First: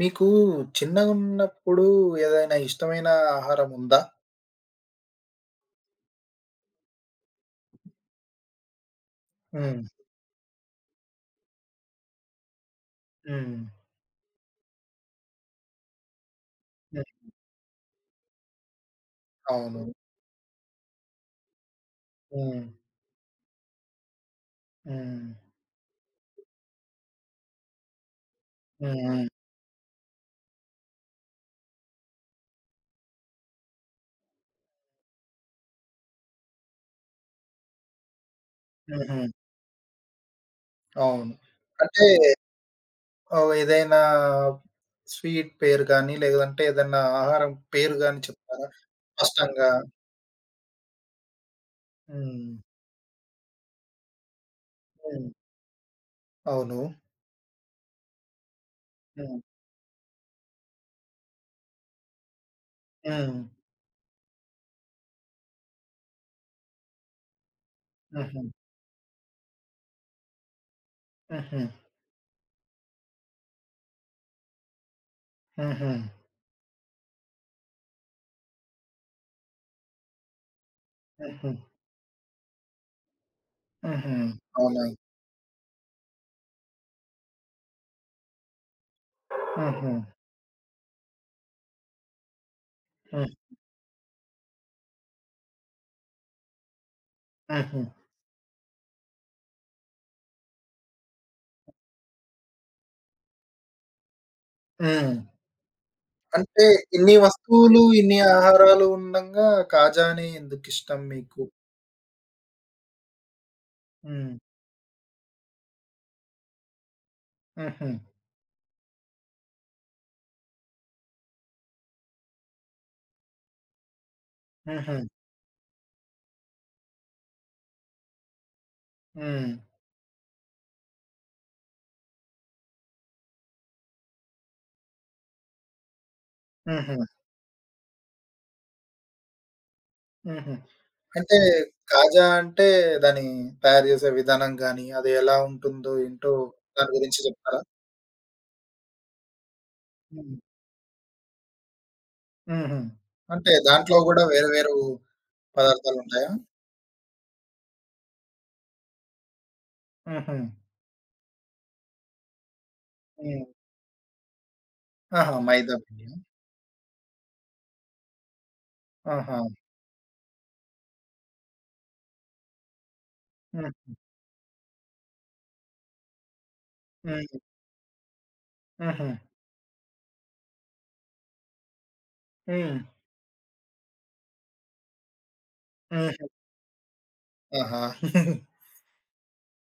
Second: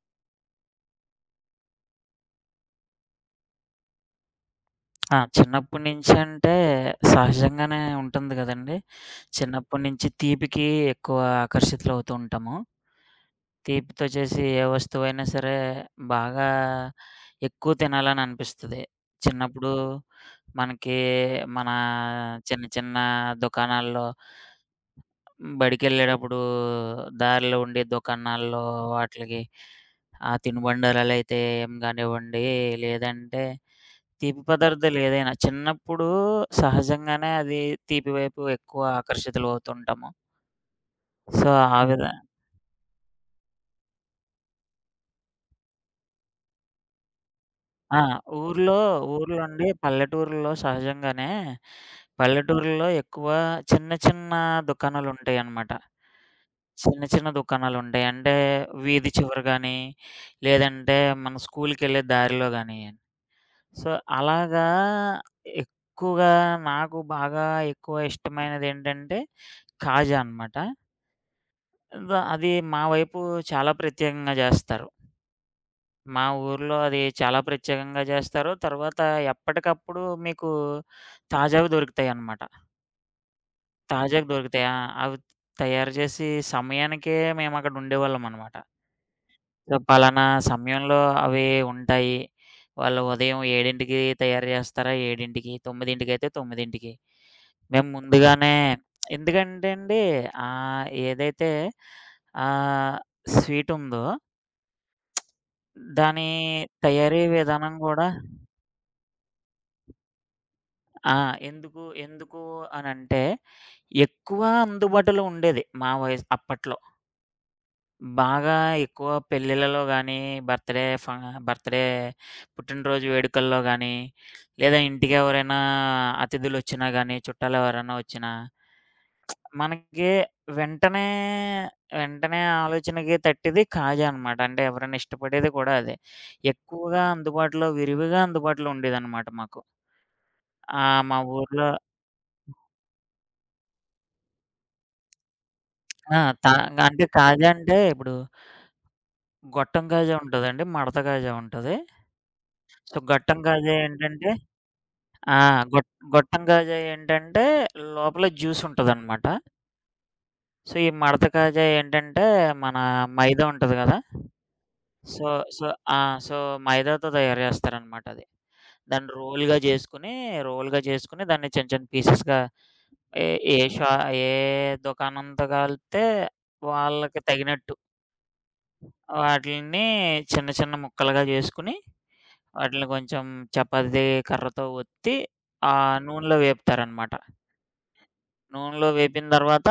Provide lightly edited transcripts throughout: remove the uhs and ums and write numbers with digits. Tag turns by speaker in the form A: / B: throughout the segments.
A: మీకు చిన్నగున్నప్పుడు ఏదైనా ఇష్టమైన ఆహారం ఉందా?
B: ఆ! చిన్నప్పటి నుంచి అంటే సహజంగానే ఉంటుంది గదండీ.
A: హ్మ్.
B: చిన్నప్పటి నుంచి తీపికి ఎక్కువ ఆకర్షితులవుతూ ఉంటాము.
A: హ్మ్.
B: తీపితో చేసి ఏ వస్తువైనా సరే బాగా
A: హ్మ్.
B: ఎక్కువ తినాలని అనిపిస్తది. చిన్నప్పుడు
A: అవును.
B: మనకి మన చిన్న
A: హ్మ్.
B: చిన్న దుకాణాల్లో
A: హ్మ్.
B: హ్మ్. బడికెళ్ళేటప్పుడు దారిలో ఉండే దుకాణాల్లో
A: హ్మ్. హ్మ్.
B: వాటిలకి ఆ తినుబండారాలైతే ఏం గానివ్వండి, లేదంటే తీపి పదార్థాలు ఏదైనా చిన్నప్పుడు సహజంగానే అది తీపి వైపు ఎక్కువ
A: హుహు.
B: ఆకర్షితులవుతుంటాము.
A: అవును.
B: సో, ఆ విధ
A: అంటే ఏదైనా స్వీట్ పేరు గాని, లేదంటే ఏదన్నా ఆహారం పేరు
B: ఆ!
A: గాని చెప్తారా?
B: ఊర్లో ఊర్లో అండి
A: స్పష్టంగా.
B: పల్లెటూరుల్లో సహజంగానే
A: హ్మ్.
B: పల్లెటూరుల్లో ఎక్కువ చిన్న చిన్న
A: హ్మ్.
B: దుకాణాలుంటాయనమాట.
A: అవును.
B: చిన్న చిన్న దుకాణాలుంటాయి. అంటే వీధి చివర
A: హ్మ్.
B: గాని, లేదంటే మన స్కూలుకెళ్ళే దారిలో గాని.
A: హ్మ్.
B: సో, అలాగా ఎక్కువగా నాకు బాగా ఎక్కువ
A: హుహు.
B: ఇష్టమైనదేంటంటే కాజా అనమాట.
A: హుహు.
B: అది మా వైపు చాలా ప్రత్యేకంగా జేస్తారు.
A: హుహు.
B: మా ఊర్లో అది చాలా ప్రత్యేకంగా జేస్తారు. తర్వాత ఎప్పటికప్పుడు మీకు
A: హుహు.
B: తాజావి దొరుకుతాయనమాట.
A: హుహు.
B: తాజాగా దొరుకుతాయి. ఆ!
A: అవునా?
B: అవి తయారు జేసి సమయానికే మేమక్కడ ఉండేవాళ్ళమనమాట. సో,
A: హుహు.
B: పలానా సమయంలో అవి ఉంటాయి. వాళ్ళు
A: హ్మ్.
B: ఉదయం 7కి తయారు చేస్తారా 7కి, 9కి అయితే 9కి.
A: హుహు.
B: మేము ముందుగానే ఎందుకంటే అండి ఏదైతే ఆహ్, స్వీట్ ఉందో
A: హ్మ్.
B: దాని
A: అంటే ఇన్ని
B: తయారీ విధానం
A: వస్తువులు,
B: గూడా
A: ఇన్ని ఆహారాలు ఉండంగా కాజానే ఎందుకిష్టం
B: ఆ!
A: మీకు?
B: ఎందుకు అనంటే
A: హ్మ్.
B: ఎక్కువ అందుబాటులో ఉండేది మా వయసు అప్పట్లో.
A: హుహు.
B: బాగా ఎక్కువ పెళ్ళిళ్ళలో గానీ, బర్త్‌డే ఫ బర్త్‌డే, పుట్టినరోజు వేడుకల్లో గానీ, లేదా
A: హుహు.
B: ఇంటికెవరైనా అతిథులొచ్చినా గానీ, చుట్టాలెవరైనా వచ్చినా,
A: హ్మ్.
B: మనకి వెంటనే, వెంటనే ఆలోచనకి తట్టిది కాజా అనమాట. అంటే ఎవరైనా ఇష్టపడేది కూడా అదే.
A: హుహు.
B: ఎక్కువగా అందుబాటులో, విరివిగా అందుబాటులో ఉండేదనమాట మాకు.
A: హుహు.
B: మా
A: అంటే
B: ఊర్లో
A: కాజా అంటే దాని తయారు చేసే విధానం గాని, అది ఎలా ఉంటుందో
B: ఆ!
A: ఏంటో
B: తా
A: దాని
B: అంటే
A: గురించి
B: కాజా
A: చెప్తారా?
B: అంటే ఇప్పుడు గొట్టం కాజా
A: హ్మ్.
B: ఉంటదండి. మడత కాజా ఉంటది.
A: హుహు.
B: సో, గొట్టం
A: అంటే
B: కాజా
A: దాంట్లో గూడా
B: ఏంటంటే
A: వేరు వేరు
B: ఆ!
A: పదార్థాలుంటాయా?
B: గొట్టం కాజాయి ఏంటంటే లోపల జ్యూస్ ఉంటదనమాట.
A: హుహు.
B: సో, ఈ మడత కాజాయి ఏంటంటే మన
A: హ్మ్.
B: మైదా ఉంటది కదా! సో
A: ఆహా!
B: సో
A: మైదా
B: ఆ!
A: పిండియా?
B: సో మైదాతో తయారు చేస్తారనమాట అది. దాన్ని
A: ఆహా!
B: రోల్‌గా చేసుకొని, రోల్‌గా చేసుకొని దాన్ని చిన్న చిన్న పీసెస్‌గా ఏ ఏ
A: హ్మ్.
B: షా ఏ దుకాణంతో కలిపితే వాళ్ళకి
A: హ్మ్.
B: తగినట్టు
A: హుహు.
B: వాటిలిని చిన్న చిన్న ముక్కలుగా చేసుకొని,
A: హ్మ్.
B: వాటిలిని కొంచెం చపాతీ కర్రతో ఒత్తి ఆ
A: హుహు.
B: నూనెలో వేపుతారనమాట.
A: ఆహా!
B: నూనెలో వేపిన తర్వాత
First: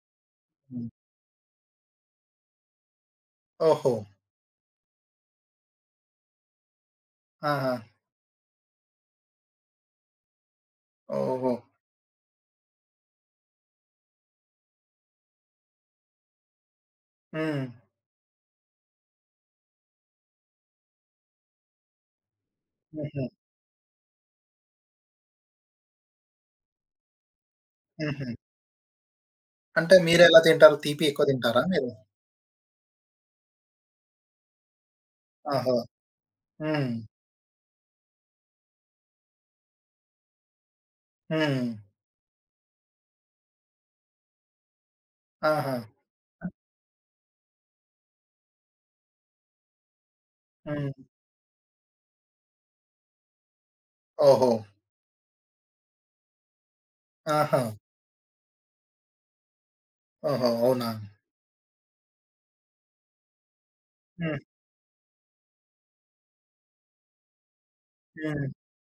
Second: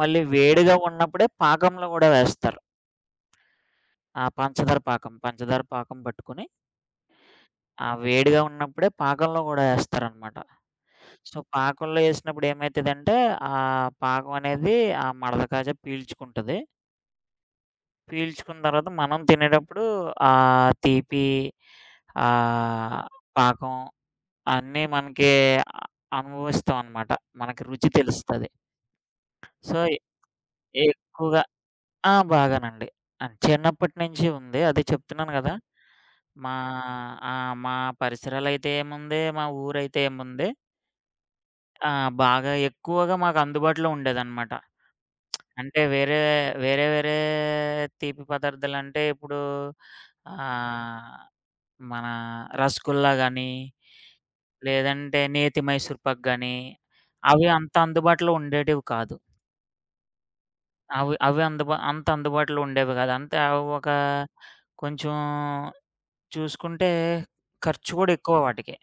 B: మళ్ళీ వేడిగా
A: హ్మ్.
B: ఉన్నప్పుడే పాకంలో గూడా వేస్తారు.
A: ఓహో!
B: ఆ పంచదార పాకం, పంచదార పాకం పట్టుకొని
A: ఆహా!
B: ఆ వేడిగా ఉన్నప్పుడే పాకంలో గూడా ఏస్తారనమాట. సో,
A: ఓహో!
B: పాకంలో ఏసినప్పుడు ఏమైతదంటే పాకం అనేది ఆ మడత కాజా పీల్చుకుంటది.
A: హ్మ్.
B: పీల్చుకున్న తర్వాత మనం తినేటప్పుడు ఆ తీపి ఆహ్,
A: హుహు.
B: పాకం అన్నీ మనకి అ అనుభవిస్తాం అనమాట. మనకి రుచి
A: హుహు.
B: తెలుస్తది. సో,
A: అంటే మీరెలా తింటారు? తీపి ఎక్కువ
B: ఎక్కువగా
A: తింటారా మీరు?
B: ఆ! బాగానండి. చిన్నప్పటి నుంచి ఉంది. అదే చెప్తున్నాను గదా!
A: ఆహా!
B: మా
A: హ్మ్.
B: ఆ! మా పరిసరాలైతే ఏముంది, మా ఊరైతే ఏముంది.
A: హ్మ్.
B: ఆ! బాగా ఎక్కువగా మాకు అందుబాటులో ఉండేదనమాట.
A: ఆహా!
B: అంటే వేరే వేరే తీపి పదార్థాలంటే ఇప్పుడు
A: హ్మ్.
B: ఆహ్, మన రసగుల్లా గానీ,
A: ఓహో!
B: లేదంటే నేతి మైసూర్ పాక్ గానీ, అవి
A: ఆహా!
B: అంత అందుబాటులో ఉండేటివి కాదు.
A: ఓహో! అవునా?
B: అవి అవి అందుబా అంత అందుబాటులో ఉండేవి గాదు. అంతే అవి ఒక
A: హ్మ్.
B: కొంచెం చూసుకుంటే ఖర్చు కూడా ఎక్కువ
A: హ్మ్.
B: వాటికి.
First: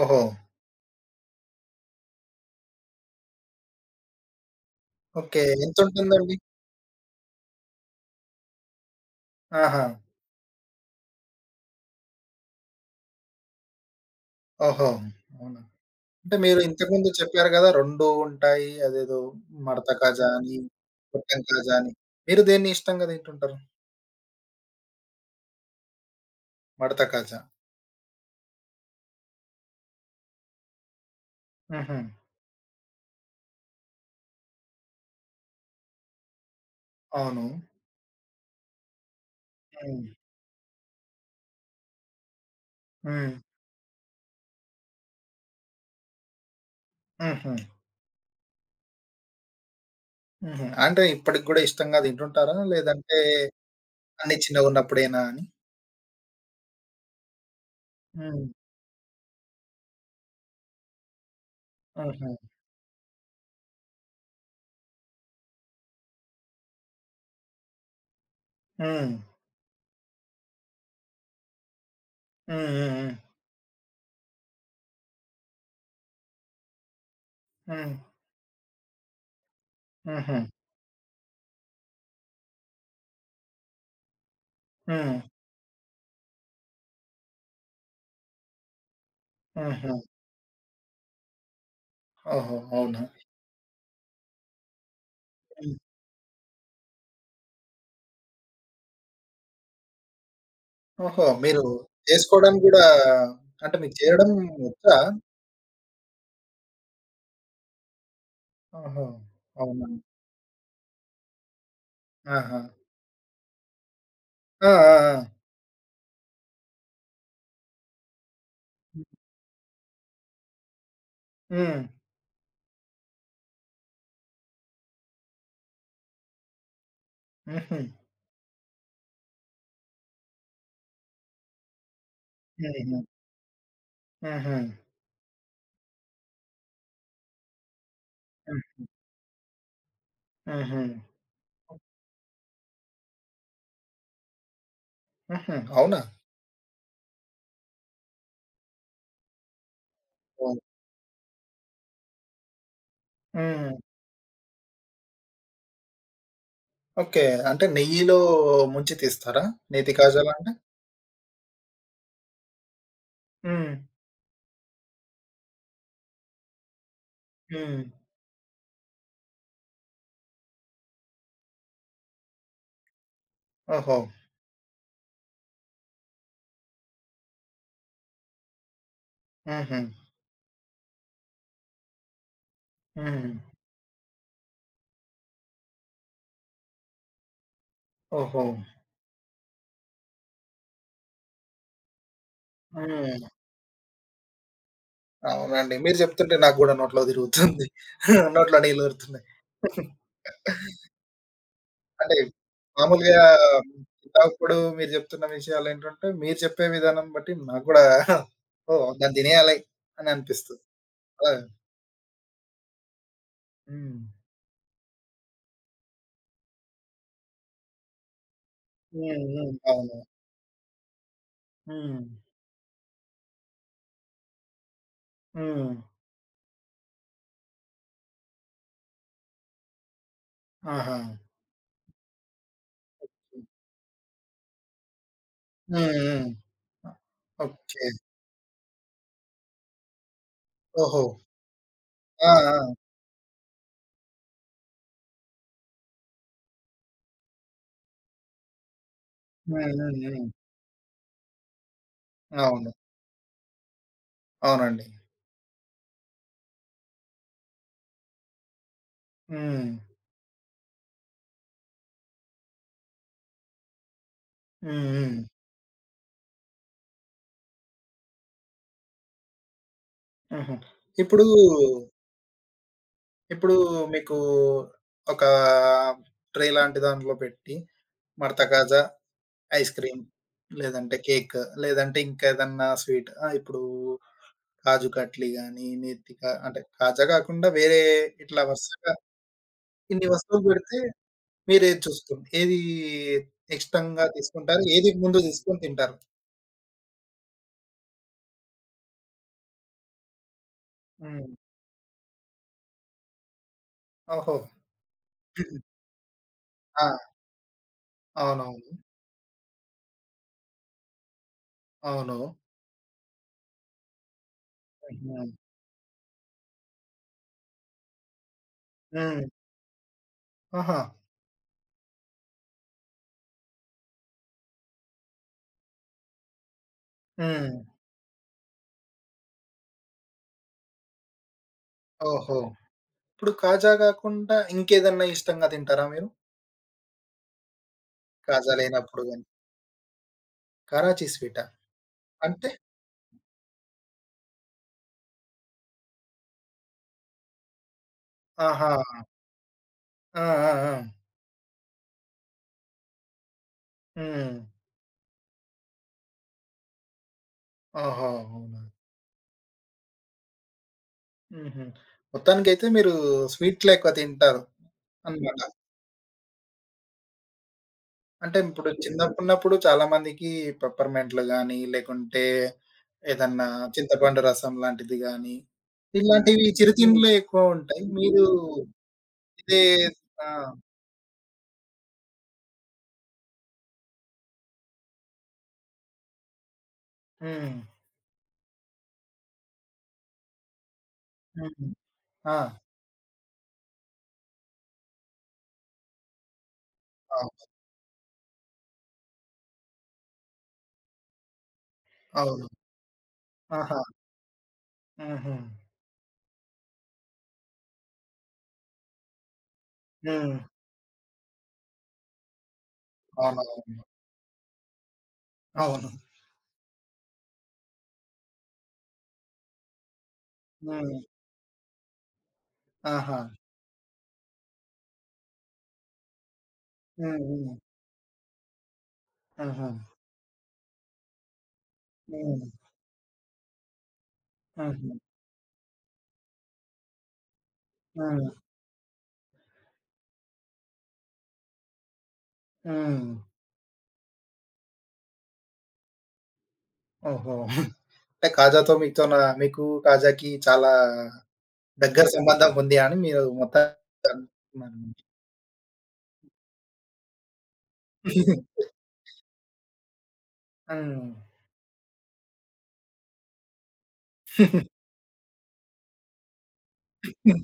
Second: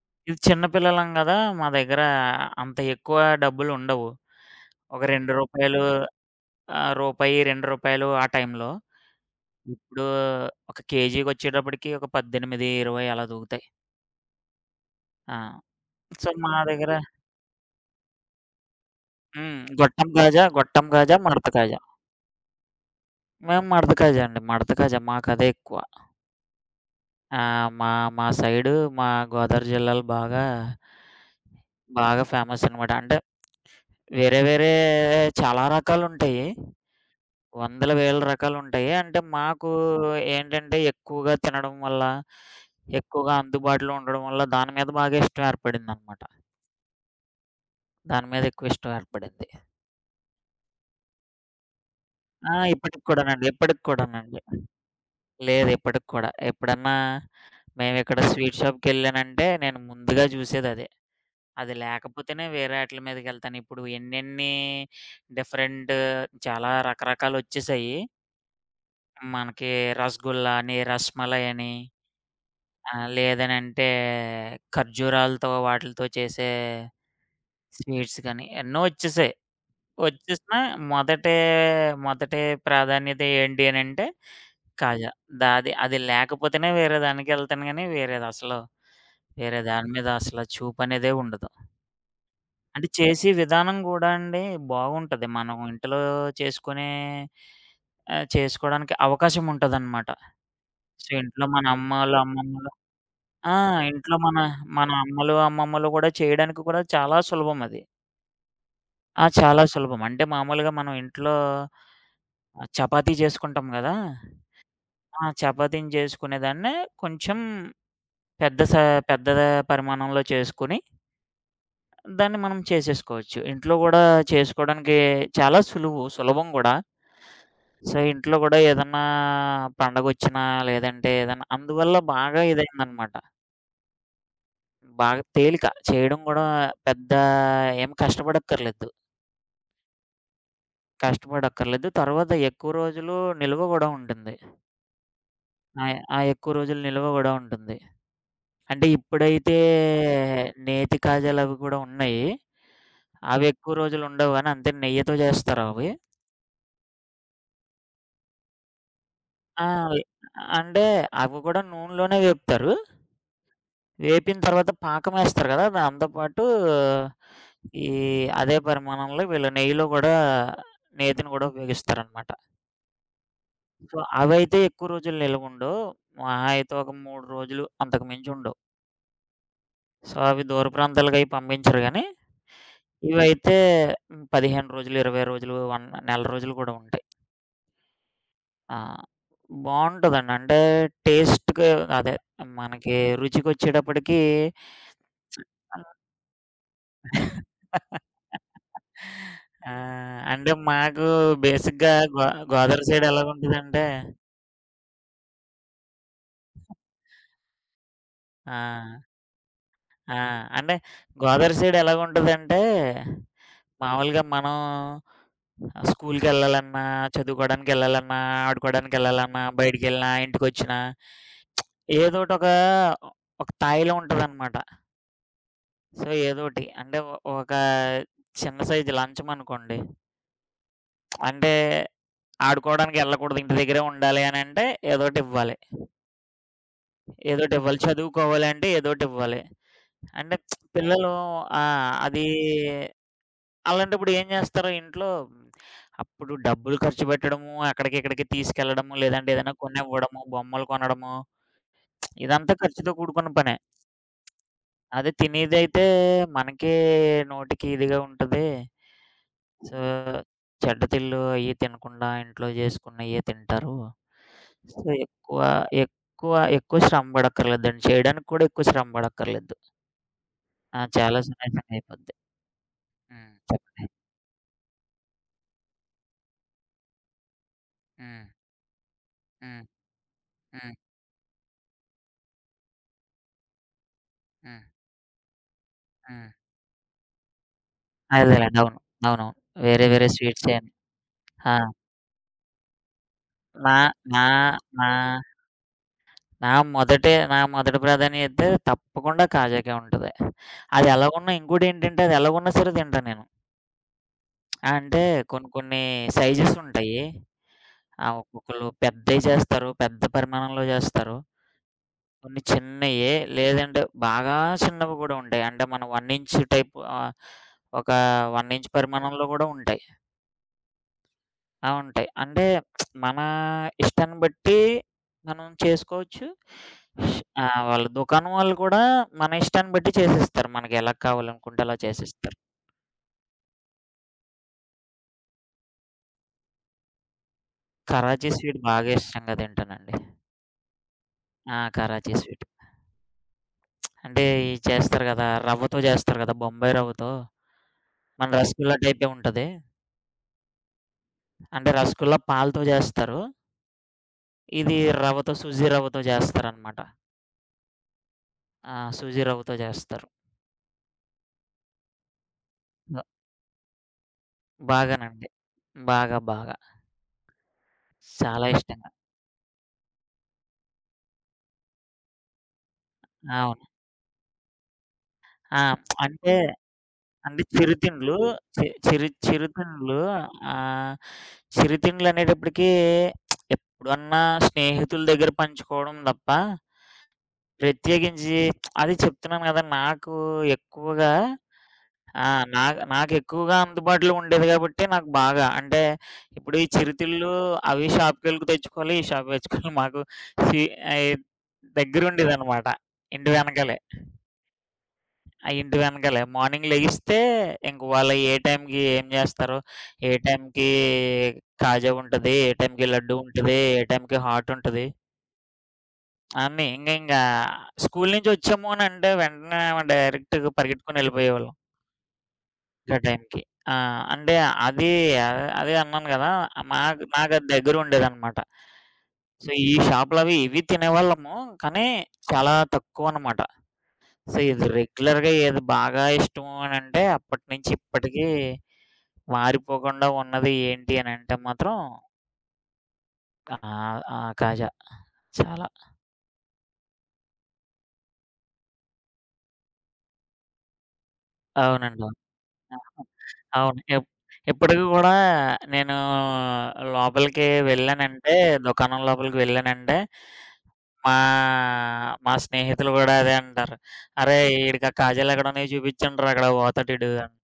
A: ఓహో!
B: ఇది చిన్న పిల్లలం గదా! మా దగ్గర అంత ఎక్కువ డబ్బులుండవు. ఒక రూ. 2
A: ఓకే.
B: రూ.
A: ఎంతుంటుందండి?
B: 1, రూ. 2 ఆ టైంలో.
A: ఆహా!
B: ఇప్పుడు ఒక కేజీకొచ్చేటప్పటికి ఒక 18, 20 అలా దూకుతాయి.
A: ఓహో!
B: ఆ!
A: అవునా?
B: సో,
A: అంటే
B: మా
A: మీరు
B: దగ్గర
A: ఇంతకుముందు చెప్పారు గదా! 2 ఉంటాయి. అదేదో
B: హ్మ్.
A: మడత
B: గొట్టం
A: కాజా
B: కాజా,
A: అని, గొట్టం
B: మడత
A: కాజా
B: కాజా.
A: అని. మీరు దేన్ని ఇష్టంగా తింటుంటారు?
B: మేము మడత కాజా అండి. మడత కాజా మాకదే ఎక్కువ.
A: మడత కాజా.
B: మా మా సైడు మా గోదావరి జిల్లాలో బాగా,
A: హుహు.
B: బాగా ఫేమస్ అనమాట. అంటే వేరే వేరే చాలా రకాలుంటాయి.
A: అవును.
B: వందల, వేల రకాలుంటాయి. అంటే మాకు
A: హ్మ్.
B: ఏంటంటే ఎక్కువగా తినడం వల్ల,
A: హ్మ్.
B: ఎక్కువగా అందుబాటులో ఉండడం వల్ల దాని మీద బాగా ఇష్టం ఏర్పడిందనమాట.
A: హుహు.
B: దాని మీద ఎక్కువ ఇష్టం ఏర్పడింది.
A: హుహు. అంటే ఇప్పటికి గూడా ఇష్టంగా
B: ఆ!
A: తింటుంటారా?
B: ఇప్పటికి
A: లేదంటే
B: కూడానండి. ఇప్పటికి
A: అన్ని
B: కూడానండి.
A: చిన్నగున్నప్పుడేనా అని?
B: లేదు ఇప్పటికి కూడా. ఎప్పుడన్నా మేమిక్కడ
A: హ్మ్.
B: స్వీట్ షాప్‌కెళ్ళానంటే నేను ముందుగా చూసేదదే. అది
A: హుహు.
B: లేకపోతేనే వేరే ఆటిల మీదకెళ్తాను. ఇప్పుడు ఎన్నెన్ని డిఫరెంట్ చాలా రకరకాలొచ్చేసాయి.
A: హ్మ్.
B: మనకి రసగుల్లా అని, రసమలై అని
A: హ్మ్. హ్మ్. హ్మ్.
B: లేదనంటే ఖర్జూరాలతో వాటిలతో చేసే
A: హ్మ్.
B: స్వీట్స్ గాని, ఎన్నో వచ్చేసాయి.
A: హుహు.
B: వచ్చేసినా మొదటే మొదటి ప్రాధాన్యత ఏంటి అనంటే కాజా.
A: హ్మ్.
B: అది అది లేకపోతేనే వేరే దానికెళ్తాను గానీ, వేరే దాని
A: హుహు.
B: మీద అసల చూపనేదే ఉండదు.
A: ఓహో!
B: అంటే
A: అవునా?
B: చేసే విధానం గూడా అండి బాగుంటది. మనం
A: హ్మ్.
B: ఇంట్లో చేసుకునే చేసుకోడానికి అవకాశం ఉంటదనమాట. సో,
A: ఓహో!
B: ఇంట్లో
A: మీరు
B: మన అమ్మోళ్ళు,
A: చేసుకోవడం
B: అమ్మమ్మలు
A: గూడా
B: ఆ!
A: అంటే మీకు
B: ఇంట్లో
A: చేయడం
B: మన మన
A: వచ్చా?
B: అమ్మలు, అమ్మమ్మలు గూడా చేయడానికి కూడా చాలా సులభం అది.
A: ఓహో!
B: ఆ! చాలా
A: అవునా?
B: సులభం. అంటే మామూలుగా మనం ఇంట్లో
A: ఆహా!
B: చపాతీ చేసుకుంటాం గదా!
A: ఆ! ఆ! ఆ!
B: ఆ! చపాతీని చేసుకునేదాన్నే కొంచెం పెద్ద స పెద్ద పరిమాణంలో చేసుకొని,
A: హ్మ్.
B: దాన్ని మనం చేసేసుకోవచ్చు. ఇంట్లో గూడా చేసుకోవడానికి చాలా సులువు, సులభం గూడా.
A: హుహు.
B: సో, ఇంట్లో గూడా ఏదన్నా పండగొచ్చినా, లేదంటే ఏదన్నా అందువల్ల బాగా
A: హుహు.
B: ఇదైందనమాట.
A: హుహు.
B: బాగా తేలిక. చేయడం గూడా పెద్ద ఏం
A: హ్మ్.
B: కష్టపడక్కర్లేదు.
A: హుహు.
B: కష్టపడక్కర్లేదు. తర్వాత ఎక్కువ రోజులు నిల్వ గూడా ఉంటుంది.
A: హుహు.
B: ఆ!
A: అవునా?
B: ఆ ఎక్కువ రోజులు నిల్వ గూడా ఉంటుంది. అంటే ఇప్పుడైతే
A: ఓహ్!
B: నేతి కాజాలవి గూడా ఉన్నాయి. అవి
A: హ్మ్.
B: ఎక్కువ రోజులు ఉండవు గానీ అంతే నెయ్యితో జేస్తారు అవి.
A: ఓకే. అంటే నెయ్యిలో ముంచి తీస్తారా?
B: ఆ!
A: నేతి కాజాలంటే?
B: అంటే అవి గూడా నూనెలోనే వేపుతారు.
A: హ్మ్.
B: వేపిన తర్వాత పాకం ఏస్తారు గదా! దాంతో పాటు
A: హ్మ్.
B: ఈ అదే పరిమాణంలో వీళ్ళు నెయ్యిలో గూడా నేతిని గూడా ఉపయోగిస్తారనమాట. సో,
A: ఓహో!
B: అవైతే ఎక్కువ రోజులు నిలవుండవు. మహా అయితే ఒక 3 రోజులు అంతకు మించుండవు.
A: హుహు.
B: సో, అవి దూర ప్రాంతాలకయి పంపించరు గానీ,
A: హ్మ్.
B: ఇవైతే హ్మ్, 15 రోజులు, 20 రోజులు, వన్ నెల రోజులు కూడా ఉంటాయి.
A: ఓహో!
B: ఆ! బావుంటదండి. అంటే టేస్ట్‌కి అదే మనకి
A: హ్మ్.
B: రుచికొచ్చేటప్పటికి
A: అవునండి.
B: అన్
A: మీరు చెప్తుంటే నాకు గూడా నోట్లో తిరుగుతుంది. నోట్లో నీళ్ళూరుతున్నాయి.
B: ఆ! అంటే మాకు బేసిక్‌గా
A: అంటే
B: గోదావరి సైడ్
A: మామూలుగా
B: ఎలాగుంటదంటే
A: ఇందాకప్పుడు మీరు చెప్తున్న విషయాలేంటంటే, మీరు చెప్పే విధానం బట్టి నాకు గూడా
B: ఆ!
A: ఓహ్! దాన్ని తినేయాలి అని
B: ఆ!
A: అనిపిస్తుంది.
B: అంటే
A: ఆ!
B: గోదావరి సైడ్ ఎలాగుంటదంటే,
A: హ్మ్.
B: మామూలుగా మనం స్కూల్‌కెళ్ళాలన్నా, చదువుకోవడానికెళ్ళాలన్నా,
A: హ్మ్.
B: ఆడుకోవడానికెళ్ళాలన్నా,
A: హ్మ్. అవును.
B: బయటికెళ్ళినా, ఇంటికొచ్చినా
A: హ్మ్.
B: ఏదోటి ఒక, ఒక స్థాయిలో ఉంటదనమాట.
A: హ్మ్.
B: సో, ఏదోటి అంటే ఒ ఒక చిన్న సైజు లంచం అనుకోండి.
A: ఆహా!
B: అంటే ఆడుకోవడానికి ఎళ్ళకూడదు, ఇంటి దగ్గరే ఉండాలి అనంటే ఏదోటి ఇవ్వాలి.
A: హ్మ్. హ్మ్.
B: ఏదోటి ఇవ్వాలి,
A: ఓకే.
B: చదువుకోవాలి అంటే ఏదోటి ఇవ్వాలి. అంటే
A: ఓహో!
B: పిల్లలు ఆ! అది
A: ఆ! ఆ!
B: అలాంటప్పుడు ఏం జేస్తారు ఇంట్లో అప్పుడు డబ్బులు ఖర్చు పెట్టడము, అక్కడికి ఇక్కడికి తీసుకెళ్లడము, లేదంటే ఏదైనా
A: హ్మ్. హ్మ్.
B: కొనివ్వడము,
A: హ్మ్.
B: బొమ్మలు కొనడము ఇదంతా
A: అవును.
B: ఖర్చుతో కూడుకున్న పనే.
A: అవునండి.
B: అదే తినేదైతే మనకే నోటికి ఇదిగా ఉంటది.
A: హ్మ్.
B: సో, చెడ్డ తిళ్ళు అయ్యి తినకుండా ఇంట్లో జేసుకున్నయ్యే తింటారు. సో,
A: హ్మ్. హ్మ్.
B: ఎక్కువ ఎక్కువ ఎక్కువ శ్రమ పడక్కర్లేదండి. చేయడానికి కూడా ఎక్కువ శ్రమ పడక్కర్లేదు.
A: హుహు.
B: ఆ! చాలా
A: ఇప్పుడు,
B: సునాయాసంగా అయిపోద్ది. హ్మ్.
A: ఇప్పుడు
B: చెప్పండి.
A: మీకు ఒక ట్రే లాంటి దాంట్లో పెట్టి
B: హ్మ్.
A: మడత కాజా,
B: హ్మ్.
A: ఐస్ క్రీమ్,
B: హ్మ్.
A: లేదంటే కేక్, లేదంటే ఇంకేదన్నా స్వీట్ ఇప్పుడు
B: హ్మ్.
A: కాజు కట్లీ గాని, నేతి
B: హ్మ్.
A: కా అంటే కాజా కాకుండా వేరే ఇట్లా
B: అదేలెండి. అవును.
A: వరుసగా
B: అవునవును. వేరే
A: ఇన్ని
B: వేరే
A: వస్తువులు
B: స్వీట్స్ ఏమి
A: పెడితే
B: ఆ!
A: మీరేది చూసుకుం ఏది
B: నా
A: ఇష్టంగా
B: నా
A: తీసుకుంటారు?
B: నా
A: ఏది ముందు తీసుకొని తింటారు?
B: నా మొదటి నా మొదటి ప్రాధాన్యత తప్పకుండా కాజాకే ఉంటది.
A: హ్మ్.
B: అది ఎలాగున్నా సరే తింటా నేను.
A: ఓహో!
B: అంటే కొన్ని కొన్ని సైజెస్
A: ఆ!
B: ఉంటాయి. ఆ! ఒక్కొక్కళ్ళు
A: అవునవును.
B: పెద్దయి చేస్తారు. పెద్ద పరిమాణంలో చేస్తారు.
A: అవును.
B: కొన్ని చిన్నయి లేదంటే బాగా చిన్నవి కూడా
A: హుహు.
B: ఉంటాయి. అంటే మనం 1 ఇంచ్ టైప్ ఒక 1 ఇంచ్ పరిమాణంలో
A: హ్మ్.
B: కూడా ఉంటాయి.
A: ఆహా!
B: ఆ! ఉంటాయి. అంటే మన ఇష్టాన్ని బట్టి మనం చేసుకోవచ్చు. ఆ!
A: హ్మ్.
B: వాళ్ళ దుకాణం వాళ్ళు కూడా మన ఇష్టాన్ని బట్టి చేసిస్తారు. మనకి ఎలా కావాలనుకుంటే అలా చేసిస్తారు.
A: ఓహో! ఇప్పుడు కాజా గాకుండా ఇంకేదన్నా ఇష్టంగా తింటారా మీరు?
B: కరాచీ
A: కాజా
B: స్వీట్ బాగా
A: లేనప్పుడు గాని.
B: ఇష్టంగా తింటానండి.
A: కరాచీ స్వీటా?
B: ఆ! కరాచీ స్వీట్.
A: అంటే
B: అంటే ఇయి చేస్తారు కదా! రవ్వతో చేస్తారు కదా! బొంబాయి రవ్వతో. మన
A: ఆహా!
B: రసగుల్లా టైపే ఉంటది.
A: ఆ! ఆ! ఆ!
B: అంటే రసగుల్లా పాలతో చేస్తారు.
A: హ్మ్.
B: ఇది సూజీ రవ్వతో చేస్తారనమాట.
A: ఓహో! అవునా!
B: ఆ! సూజీ రవ్వతో చేస్తారు.
A: హుహు. మొత్తానికైతే మీరు
B: బ
A: స్వీట్‌లే ఎక్కువ తింటారు
B: బాగానండి.
A: అన్నమాట.
B: బాగా బాగా.
A: అంటే
B: చాలా
A: ఇప్పుడు
B: ఇష్టంగా.
A: చిన్నగున్నప్పుడు చాలా మందికి పెప్పర్‌మెంట్‌లు గాని, లేకుంటే ఏదన్నా
B: అవును.
A: చింతపండు రసం లాంటిది గాని,
B: ఆ! అంటే,
A: ఇలాంటివి చిరుతిండ్లే
B: అంటే
A: ఎక్కువ ఉంటాయి.
B: చిరుతిండ్లు
A: మీరు
B: చి చిరు
A: ఇదే
B: చిరుతిండ్లు
A: ఆ!
B: ఆహ్, చిరుతిండ్లనేటప్పటికి ఎప్పుడన్నా స్నేహితుల దగ్గర పంచుకోవడం తప్ప,
A: హ్మ్.
B: ప్రత్యేకించి అది చెప్తున్నాను గదా! నాకు ఎక్కువగా
A: హ్మ్.
B: ఆ!
A: ఆ!
B: నా నాకెక్కువగా అందుబాటులో ఉండేది గాబట్టి నాకు బాగా అంటే, ఇప్పుడు ఈ చిరుతిళ్ళు
A: అవును.
B: అవి షాప్‌కెళ్ళి తెచ్చుకోవాలి, ఈ షాప్ తెచ్చుకోవాలి. మాకు సి అయి
A: అవును.
B: దగ్గరుండేదనమాట. ఇంటి వెనకాలే.
A: ఆహా! హుహు.
B: ఆ! ఇంటి వెనకాలే. మార్నింగ్ లెగిస్తే ఇంక వాళ్ళు ఏ టైంకి ఏం జేస్తారు? ఏ
A: హ్మ్.
B: టైంకి కాజా ఉంటది, ఏ టైంకి లడ్డు ఉంటది,
A: అవునవును.
B: ఏ టైంకి హాట్ ఉంటది.
A: అవును.
B: అన్నీ ఇంగా స్కూలు నుంచి వచ్చాము అనంటే వెంటనే డైరెక్ట్‌గా
A: హ్మ్.
B: పరిగెట్టుకొని ఎళ్ళిపోయేవాళ్ళం ఆ
A: ఆహా!
B: టైంకి. ఆ! అంటే అది అదే అదే అన్నాను గదా! మాకు
A: హ్మ్.
B: నాకది
A: హ్మ్.
B: దగ్గరుండేదనమాట. సో,
A: ఆహా!
B: ఈ షాపులవి ఇవి తినేవాళ్ళము. కానీ
A: హ్మ్.
B: చాలా తక్కువనమాట. సో, ఇది
A: హుహు.
B: రెగ్యులర్‌గా ఏది బాగా ఇష్టము అనంటే అప్పటినుంచి ఇప్పటికి
A: హ్మ్.
B: మారిపోకుండా ఉన్నది ఏంటి అనంటే మాత్రం
A: హ్మ్.
B: ఆ! కాజా. చాలా.
A: ఓహో! అంటే కాజాతో మీతోన మీకు కాజాకి చాలా
B: అవునండి.
A: దగ్గర
B: అవును.
A: సంబంధం ఉంది అని
B: ఆహా!
A: మీరు
B: అవును.
A: మొత్తానికన్నారు.
B: ఇప్పటికి గూడా నేను లోపలికి వెళ్ళానంటే, దుకాణం లోపలికి వెళ్ళానంటే,
A: హ్మ్.
B: మా మా స్నేహితులు గూడా అదే అంటారు. "అరేయ్! ఈడికి ఆ కాజాలెక్కడున్నాయో చూపించండ్రా అక్కడ పోతాడు ఈడు" అని.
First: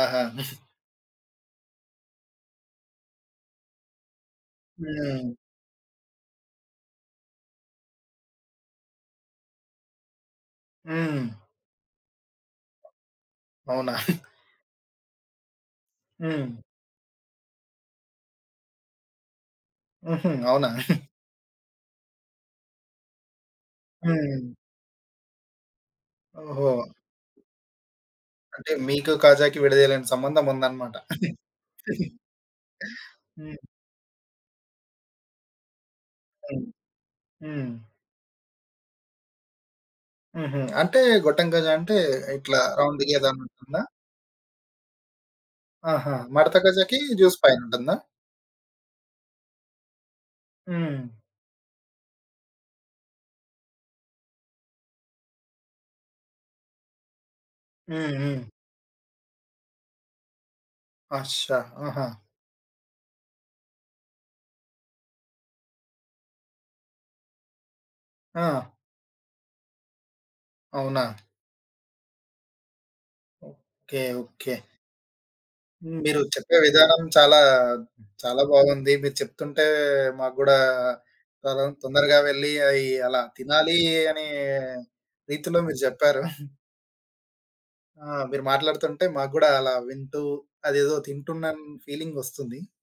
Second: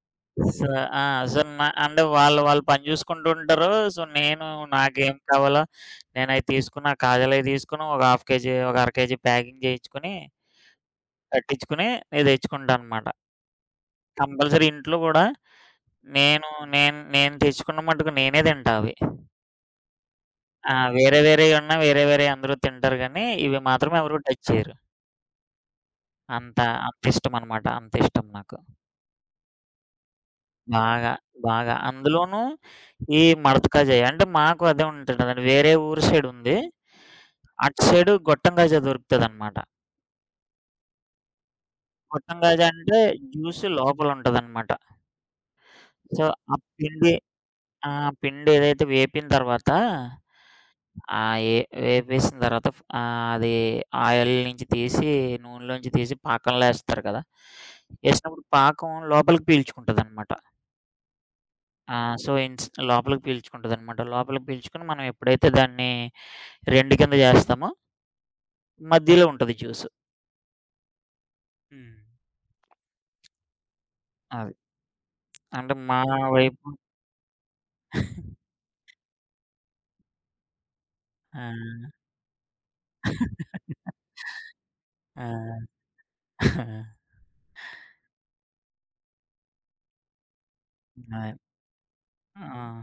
A: ఆహా!
B: సో, ఆ! సో, నా అంటే వాళ్ళు వాళ్ళు పని చూసుకుంటూ ఉంటారు. సో, నేను నాకేం
A: హ్మ్.
B: కావాలో నేనయి తీసుకుని, ఆ కాజాలయి తీసుకొని, ఒక ½ కేజీ, ఒక అర కేజీ ప్యాకింగ్ చేయించుకొని,
A: హ్మ్.
B: కట్టించుకొని నేను తెచ్చుకుంటాననమాట.
A: అవునా?
B: కంపల్సరీ ఇంట్లో గూడా
A: హ్మ్.
B: నేను నేను నేను తెచ్చుకున్న మట్టుకు నేనే తింటా అవి.
A: హుహు. అవునా?
B: ఆ! వేరే వేరేయి అందరూ తింటారు గానీ, ఇవి మాత్రం ఎవరు
A: హ్మ్.
B: టచ్ చేయరు. అంత
A: ఓహో!
B: అంతిష్టమనమాట. అంతిష్టం నాకు.
A: అంటే మీకు కాజాకి విడదీయలేని సంబంధం ఉందన్నమాట.
B: బాగా. బాగా.
A: హ్మ్.
B: అందులోనూ ఈ మడత కాజాయి. అంటే మాకు అదే ఉంటుంది కదండీ. వేరే ఊరు సైడ్ ఉంది.
A: హ్మ్. హ్మ్.
B: అటు సైడు గొట్టం కాజా దొరుకుతదనమాట.
A: హుహు. అంటే గొట్టం గజ అంటే
B: గొట్టం
A: ఇట్లా
B: కాజా అంటే
A: రౌండ్ గేదాని
B: జ్యూస్
A: ఉంటుందా?
B: లోపల ఉంటదనమాట.
A: ఆహా!
B: సో,
A: మడత
B: ఆ
A: గజకి
B: పిండి
A: జ్యూస్
B: ఆ!
A: పైనుంటుందా?
B: పిండి ఏదైతే వేపిన తర్వాత
A: హ్మ్.
B: ఆహ్, ఏ వేపేసిన తర్వాత అది ఆయిల్ నుంచి తీసి నూనెలోంచి తీసి పాకంలో ఏస్తారు కదా!
A: హ్మ్. హ్మ్.
B: ఏసినప్పుడు పాకం లోపలికి పీల్చుకుంటదనమాట.
A: అచ్చా!
B: ఆ!
A: ఆహా!
B: సో, లోపలికి పీల్చుకుంటదనమాట. లోపలికి పీల్చుకొని మనం ఎప్పుడైతే దాన్ని 2 కింద జేస్తామో
A: ఆ!
B: మధ్యలో ఉంటది జ్యూసు.
A: అవునా?
B: హ్మ్.
A: ఓకే.
B: అది.
A: ఓకే.
B: అంటే మా
A: హ్మ్. మీరు చెప్పే
B: వైపు
A: విధానం చాలా, చాలా బాగుంది. మీరు చెప్తుంటే మాకు గూడా
B: ఆ!
A: త్వర తొందరగా వెళ్లి అయి అలా తినాలి అనే రీతిలో
B: ఆ!
A: మీరు చెప్పారు.
B: ఆ!
A: ఆ! మీరు మాట్లాడుతుంటే మాకు గూడా అలా వింటూ అదేదో తింటున్నాను ఫీలింగొస్తుంది.
B: ఆ!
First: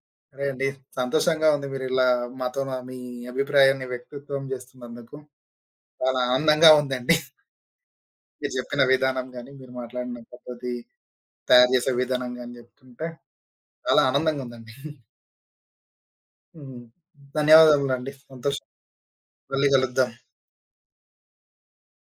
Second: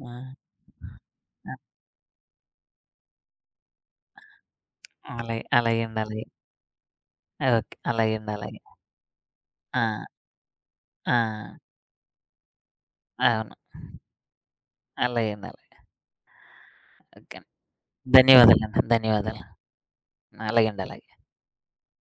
B: ఆ!
A: సరే అండి. సంతోషంగా
B: అ!
A: ఉంది మీరిలా మాతో నా మీ అభిప్రాయాన్ని వ్యక్తిత్వం చేస్తున్నందుకు.
B: అలాగే. అలాగేండి.
A: చాలా
B: అలాగే.
A: ఆనందంగా ఉందండి.
B: ఓకే. అలాగేండి.
A: మీరు
B: అలాగే.
A: చెప్పిన విధానం గాని, మీరు
B: ఆ!
A: మాట్లాడిన పద్ధతి,
B: ఆ!
A: తయారు చేసే విధానం గాని చెప్తుంటే
B: అవును.
A: చాలా ఆనందంగా ఉందండి.
B: అలాగేండి. అలాగే.
A: హ్మ్.
B: ఓకే అండి.
A: ధన్యవాదములండి. సంతోషం.
B: ధన్యవాదాలండి. ధన్యవాదాలు.
A: మళ్ళీ కలుద్దాం.
B: అలాగేండి. అలాగే.